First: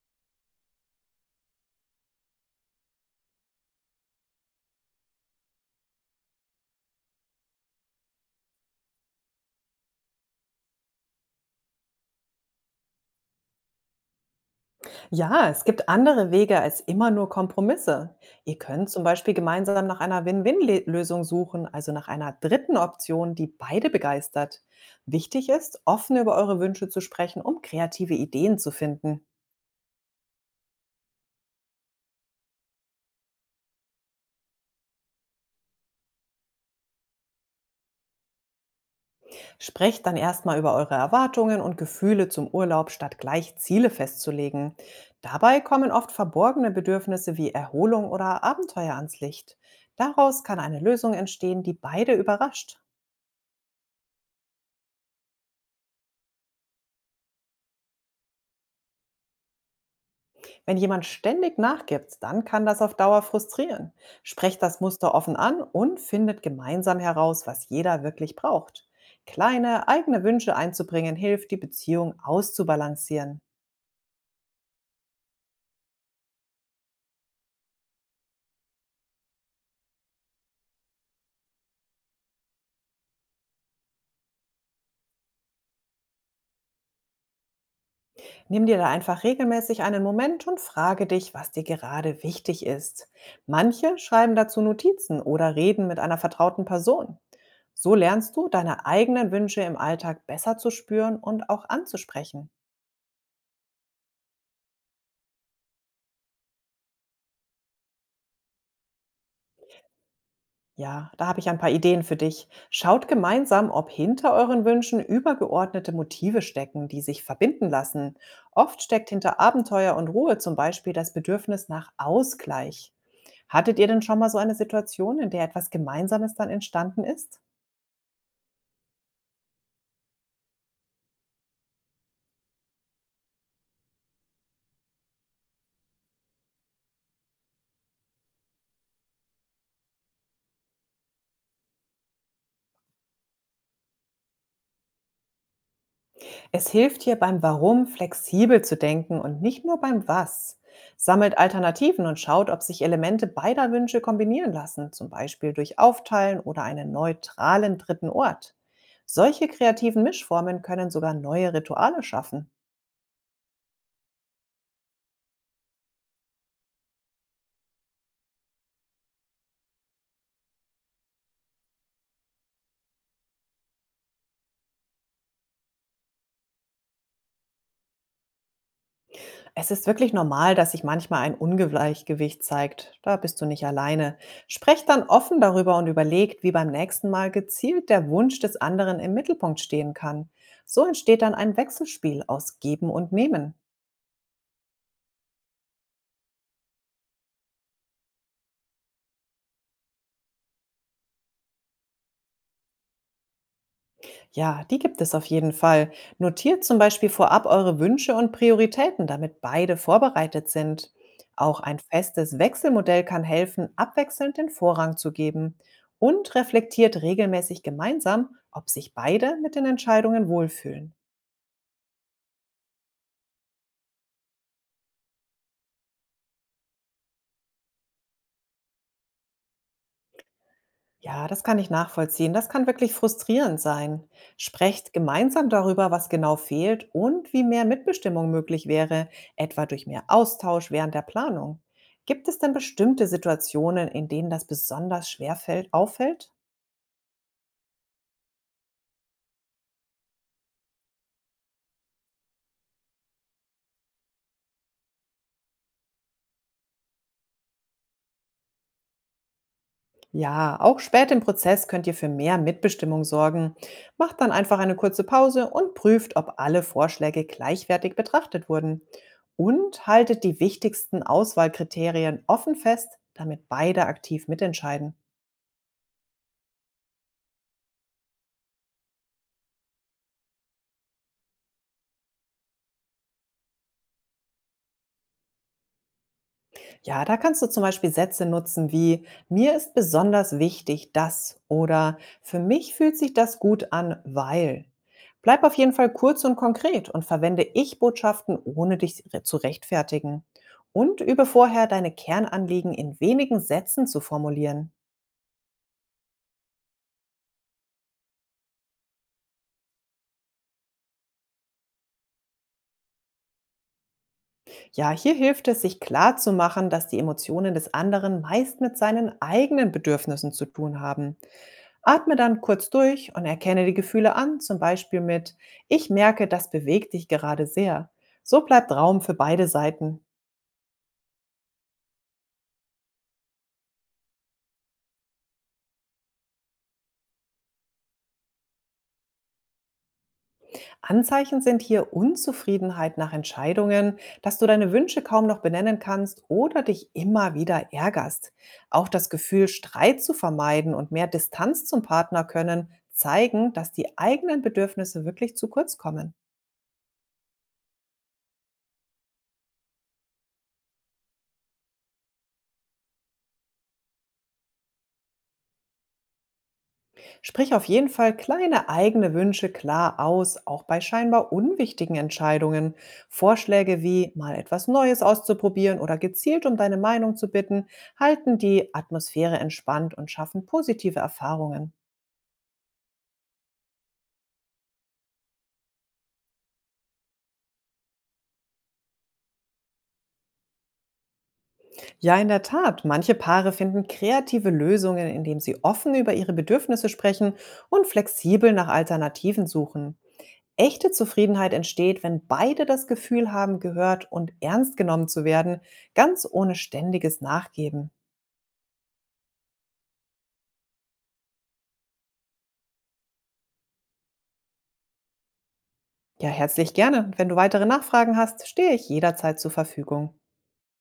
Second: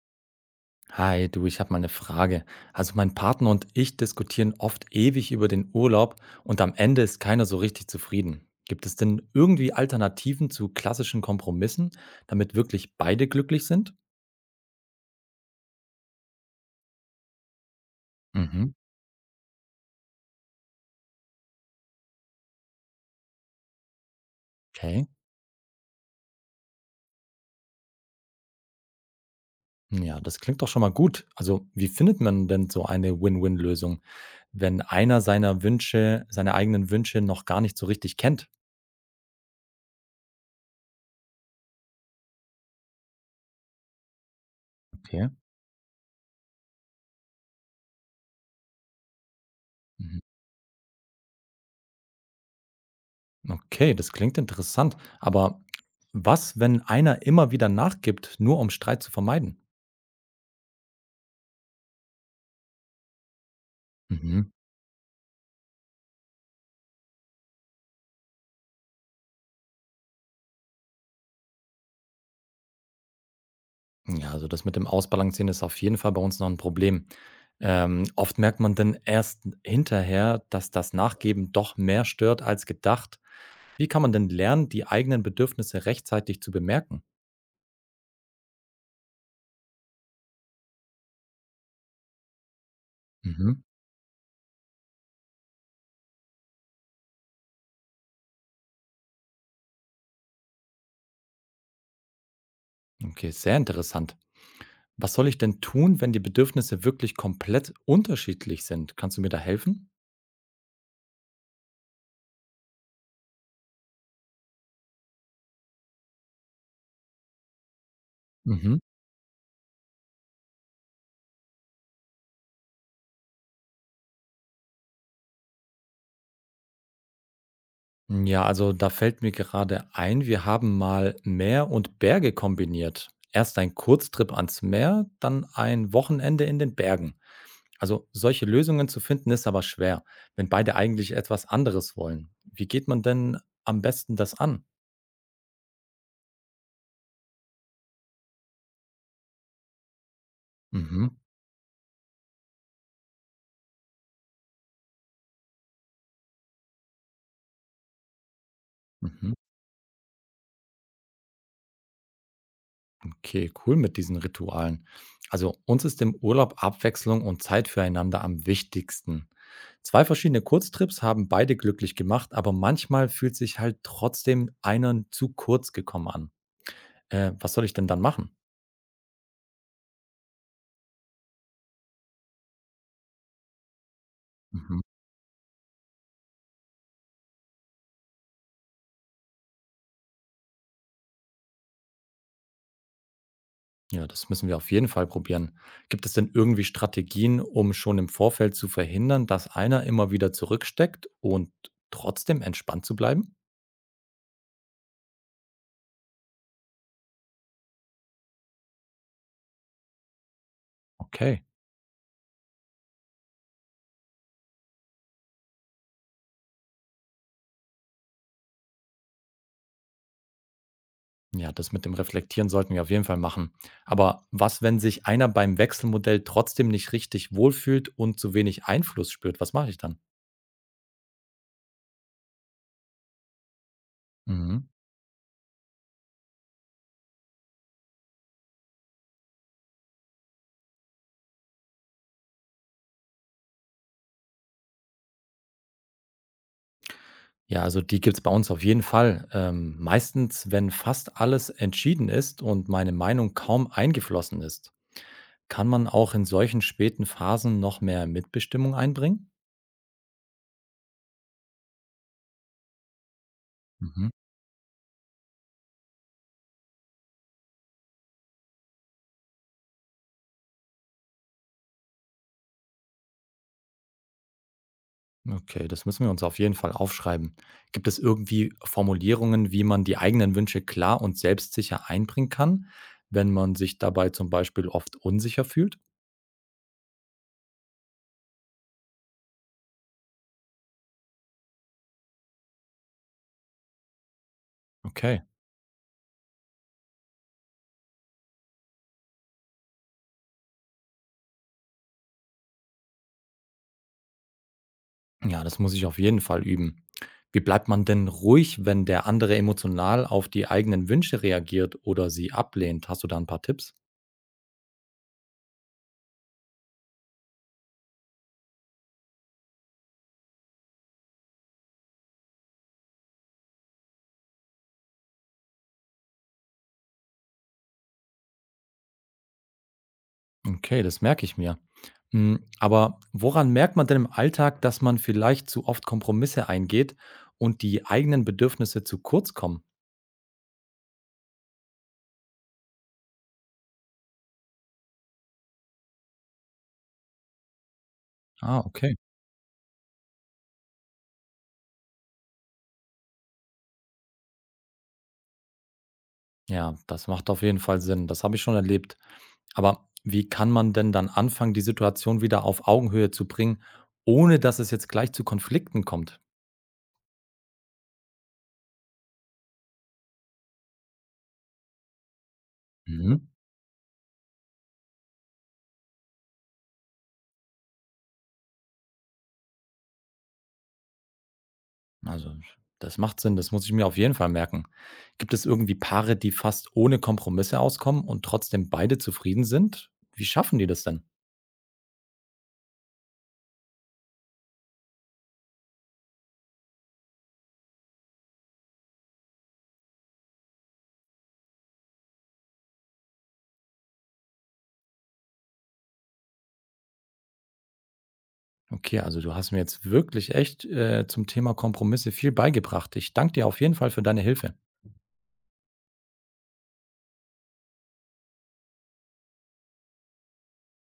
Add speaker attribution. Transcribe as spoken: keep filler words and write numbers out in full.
Speaker 1: Hi, du, ich habe mal eine Frage. Also mein Partner und ich diskutieren oft ewig über den Urlaub und am Ende ist keiner so richtig zufrieden. Gibt es denn irgendwie Alternativen zu klassischen Kompromissen, damit wirklich beide glücklich sind?
Speaker 2: Ja, es gibt andere Wege als immer nur Kompromisse. Ihr
Speaker 1: Mhm,
Speaker 2: könnt zum Beispiel gemeinsam nach einer Win-Win-Lösung suchen, also nach einer dritten Option, die beide begeistert.
Speaker 1: okay.
Speaker 2: Wichtig ist, offen über eure Wünsche zu sprechen, um kreative Ideen zu finden.
Speaker 1: Ja, das klingt doch schon mal gut. Also wie findet man denn so eine Win-Win-Lösung, wenn einer seiner Wünsche, seine eigenen Wünsche noch gar nicht so richtig kennt?
Speaker 2: Sprecht dann erstmal über eure Erwartungen und Gefühle zum Urlaub, statt gleich Ziele festzulegen.
Speaker 1: Okay.
Speaker 2: Dabei kommen oft verborgene Bedürfnisse wie Erholung oder Abenteuer ans Licht.
Speaker 1: Mhm.
Speaker 2: Daraus kann eine Lösung entstehen, die beide überrascht.
Speaker 1: Okay, das klingt interessant. Aber was, wenn einer immer wieder nachgibt, nur um Streit zu vermeiden?
Speaker 2: Wenn jemand ständig nachgibt, dann kann das auf Dauer frustrieren.
Speaker 1: Mhm.
Speaker 2: Sprecht das Muster offen an und findet gemeinsam heraus, was jeder wirklich braucht. Kleine eigene Wünsche einzubringen hilft, die Beziehung auszubalancieren.
Speaker 1: Ja, also das mit dem Ausbalancieren ist auf jeden Fall bei uns noch ein Problem. Ähm, oft merkt man dann erst hinterher, dass das Nachgeben doch mehr stört als gedacht. Wie kann man denn lernen, die eigenen Bedürfnisse rechtzeitig zu bemerken?
Speaker 2: Nimm dir da einfach regelmäßig einen Moment und frage dich, was dir gerade wichtig ist.
Speaker 1: Mhm.
Speaker 2: Manche schreiben dazu Notizen oder reden mit einer vertrauten Person. So lernst du, deine eigenen Wünsche im Alltag besser zu spüren und auch anzusprechen.
Speaker 1: Okay, sehr interessant. Was soll ich denn tun, wenn die Bedürfnisse wirklich komplett unterschiedlich sind? Kannst du mir da helfen?
Speaker 2: Ja, da habe ich ein paar Ideen für dich. Schaut gemeinsam, ob hinter euren Wünschen übergeordnete Motive stecken, die sich verbinden lassen.
Speaker 1: Mhm.
Speaker 2: Oft steckt hinter Abenteuer und Ruhe zum Beispiel das Bedürfnis nach Ausgleich. Hattet ihr denn schon mal so eine Situation, in der etwas Gemeinsames dann entstanden ist?
Speaker 1: Ja, also da fällt mir gerade ein, wir haben mal Meer und Berge kombiniert. Erst ein Kurztrip ans Meer, dann ein Wochenende in den Bergen. Also solche Lösungen zu finden ist aber schwer, wenn beide eigentlich etwas anderes wollen. Wie geht man denn am besten das an?
Speaker 2: Es hilft hier beim Warum flexibel zu denken und nicht nur beim Was.
Speaker 1: Mhm.
Speaker 2: Sammelt Alternativen und schaut, ob sich Elemente beider Wünsche kombinieren lassen, zum Beispiel durch Aufteilen oder einen neutralen dritten Ort.
Speaker 1: Mhm.
Speaker 2: Solche kreativen Mischformen können sogar neue Rituale schaffen.
Speaker 1: Okay, cool mit diesen Ritualen. Also uns ist im Urlaub Abwechslung und Zeit füreinander am wichtigsten. Zwei verschiedene Kurztrips haben beide glücklich gemacht, aber manchmal fühlt sich halt trotzdem einer zu kurz gekommen an. Äh, was soll ich denn dann machen?
Speaker 2: Es ist wirklich normal, dass sich manchmal ein Ungleichgewicht zeigt. Da bist du nicht alleine.
Speaker 1: Mhm.
Speaker 2: Sprecht dann offen darüber und überlegt, wie beim nächsten Mal gezielt der Wunsch des anderen im Mittelpunkt stehen kann. So entsteht dann ein Wechselspiel aus Geben und Nehmen.
Speaker 1: Ja, das müssen wir auf jeden Fall probieren. Gibt es denn irgendwie Strategien, um schon im Vorfeld zu verhindern, dass einer immer wieder zurücksteckt und trotzdem entspannt zu bleiben?
Speaker 2: Ja, die gibt es auf jeden Fall. Notiert zum Beispiel vorab eure Wünsche und Prioritäten, damit beide vorbereitet sind.
Speaker 1: Okay.
Speaker 2: Auch ein festes Wechselmodell kann helfen, abwechselnd den Vorrang zu geben. Und reflektiert regelmäßig gemeinsam, ob sich beide mit den Entscheidungen wohlfühlen.
Speaker 1: Ja, das mit dem Reflektieren sollten wir auf jeden Fall machen. Aber was, wenn sich einer beim Wechselmodell trotzdem nicht richtig wohlfühlt und zu wenig Einfluss spürt? Was mache ich dann?
Speaker 2: Ja, das kann ich nachvollziehen. Das kann wirklich frustrierend sein.
Speaker 1: Mhm.
Speaker 2: Sprecht gemeinsam darüber, was genau fehlt und wie mehr Mitbestimmung möglich wäre, etwa durch mehr Austausch während der Planung. Gibt es denn bestimmte Situationen, in denen das besonders schwer fällt, auffällt?
Speaker 1: Ja, also die gibt es bei uns auf jeden Fall. Ähm, meistens, wenn fast alles entschieden ist und meine Meinung kaum eingeflossen ist, kann man auch in solchen späten Phasen noch mehr Mitbestimmung einbringen?
Speaker 2: Ja, auch spät im Prozess könnt ihr für mehr Mitbestimmung sorgen.
Speaker 1: Mhm.
Speaker 2: Macht dann einfach eine kurze Pause und prüft, ob alle Vorschläge gleichwertig betrachtet wurden. Und haltet die wichtigsten Auswahlkriterien offen fest, damit beide aktiv mitentscheiden.
Speaker 1: Okay, das müssen wir uns auf jeden Fall aufschreiben. Gibt es irgendwie Formulierungen, wie man die eigenen Wünsche klar und selbstsicher einbringen kann, wenn man sich dabei zum Beispiel oft unsicher fühlt?
Speaker 2: Ja, da kannst du zum Beispiel Sätze nutzen wie mir ist besonders wichtig das oder für mich fühlt sich das gut an, weil.
Speaker 1: Okay,
Speaker 2: Bleib auf jeden Fall kurz und konkret und verwende Ich-Botschaften, ohne dich re- zu rechtfertigen. Und übe vorher, deine Kernanliegen in wenigen Sätzen zu formulieren.
Speaker 1: ja, das muss ich auf jeden Fall üben. Wie bleibt man denn ruhig, wenn der andere emotional auf die eigenen Wünsche reagiert oder sie ablehnt? Hast du da ein paar Tipps?
Speaker 2: Ja, hier hilft es, sich klar zu machen, dass die Emotionen des anderen meist mit seinen eigenen Bedürfnissen zu tun haben. Atme dann kurz durch und erkenne die Gefühle an, zum Beispiel mit Ich merke, das bewegt dich gerade sehr. So bleibt Raum für beide Seiten.
Speaker 1: Okay, das merke ich mir. Mm, aber woran merkt man denn im Alltag, dass man vielleicht zu oft Kompromisse eingeht und die eigenen Bedürfnisse zu kurz kommen?
Speaker 2: Anzeichen sind hier Unzufriedenheit nach Entscheidungen, dass du deine Wünsche kaum noch benennen kannst oder dich immer wieder ärgerst.
Speaker 1: Ah,
Speaker 2: Auch
Speaker 1: okay.
Speaker 2: das Gefühl, Streit zu vermeiden und mehr Distanz zum Partner können, zeigen, dass die eigenen Bedürfnisse wirklich zu kurz kommen.
Speaker 1: Ja, das macht auf jeden Fall Sinn. Das habe ich schon erlebt. Aber wie kann man denn dann anfangen, die Situation wieder auf Augenhöhe zu bringen, ohne dass es jetzt gleich zu Konflikten kommt?
Speaker 2: Sprich auf jeden Fall kleine eigene Wünsche klar aus, auch bei scheinbar unwichtigen Entscheidungen.
Speaker 1: Mhm.
Speaker 2: Vorschläge wie mal etwas Neues auszuprobieren oder gezielt um deine Meinung zu bitten, halten die Atmosphäre entspannt und schaffen positive Erfahrungen.
Speaker 1: Also, das macht Sinn, das muss ich mir auf jeden Fall merken. Gibt es irgendwie Paare, die fast ohne Kompromisse auskommen und trotzdem beide zufrieden sind? Wie schaffen die das denn?
Speaker 2: Ja, in der Tat, manche Paare finden kreative Lösungen, indem sie offen über ihre Bedürfnisse sprechen und flexibel nach Alternativen suchen. Echte Zufriedenheit entsteht, wenn beide das Gefühl haben, gehört und ernst genommen zu werden, ganz ohne ständiges Nachgeben.
Speaker 1: Okay, also du hast mir jetzt wirklich echt äh, zum Thema Kompromisse viel beigebracht. Ich danke dir auf jeden Fall für deine Hilfe.
Speaker 2: Ja, herzlich gerne. Und wenn du weitere Nachfragen hast, stehe ich jederzeit zur Verfügung.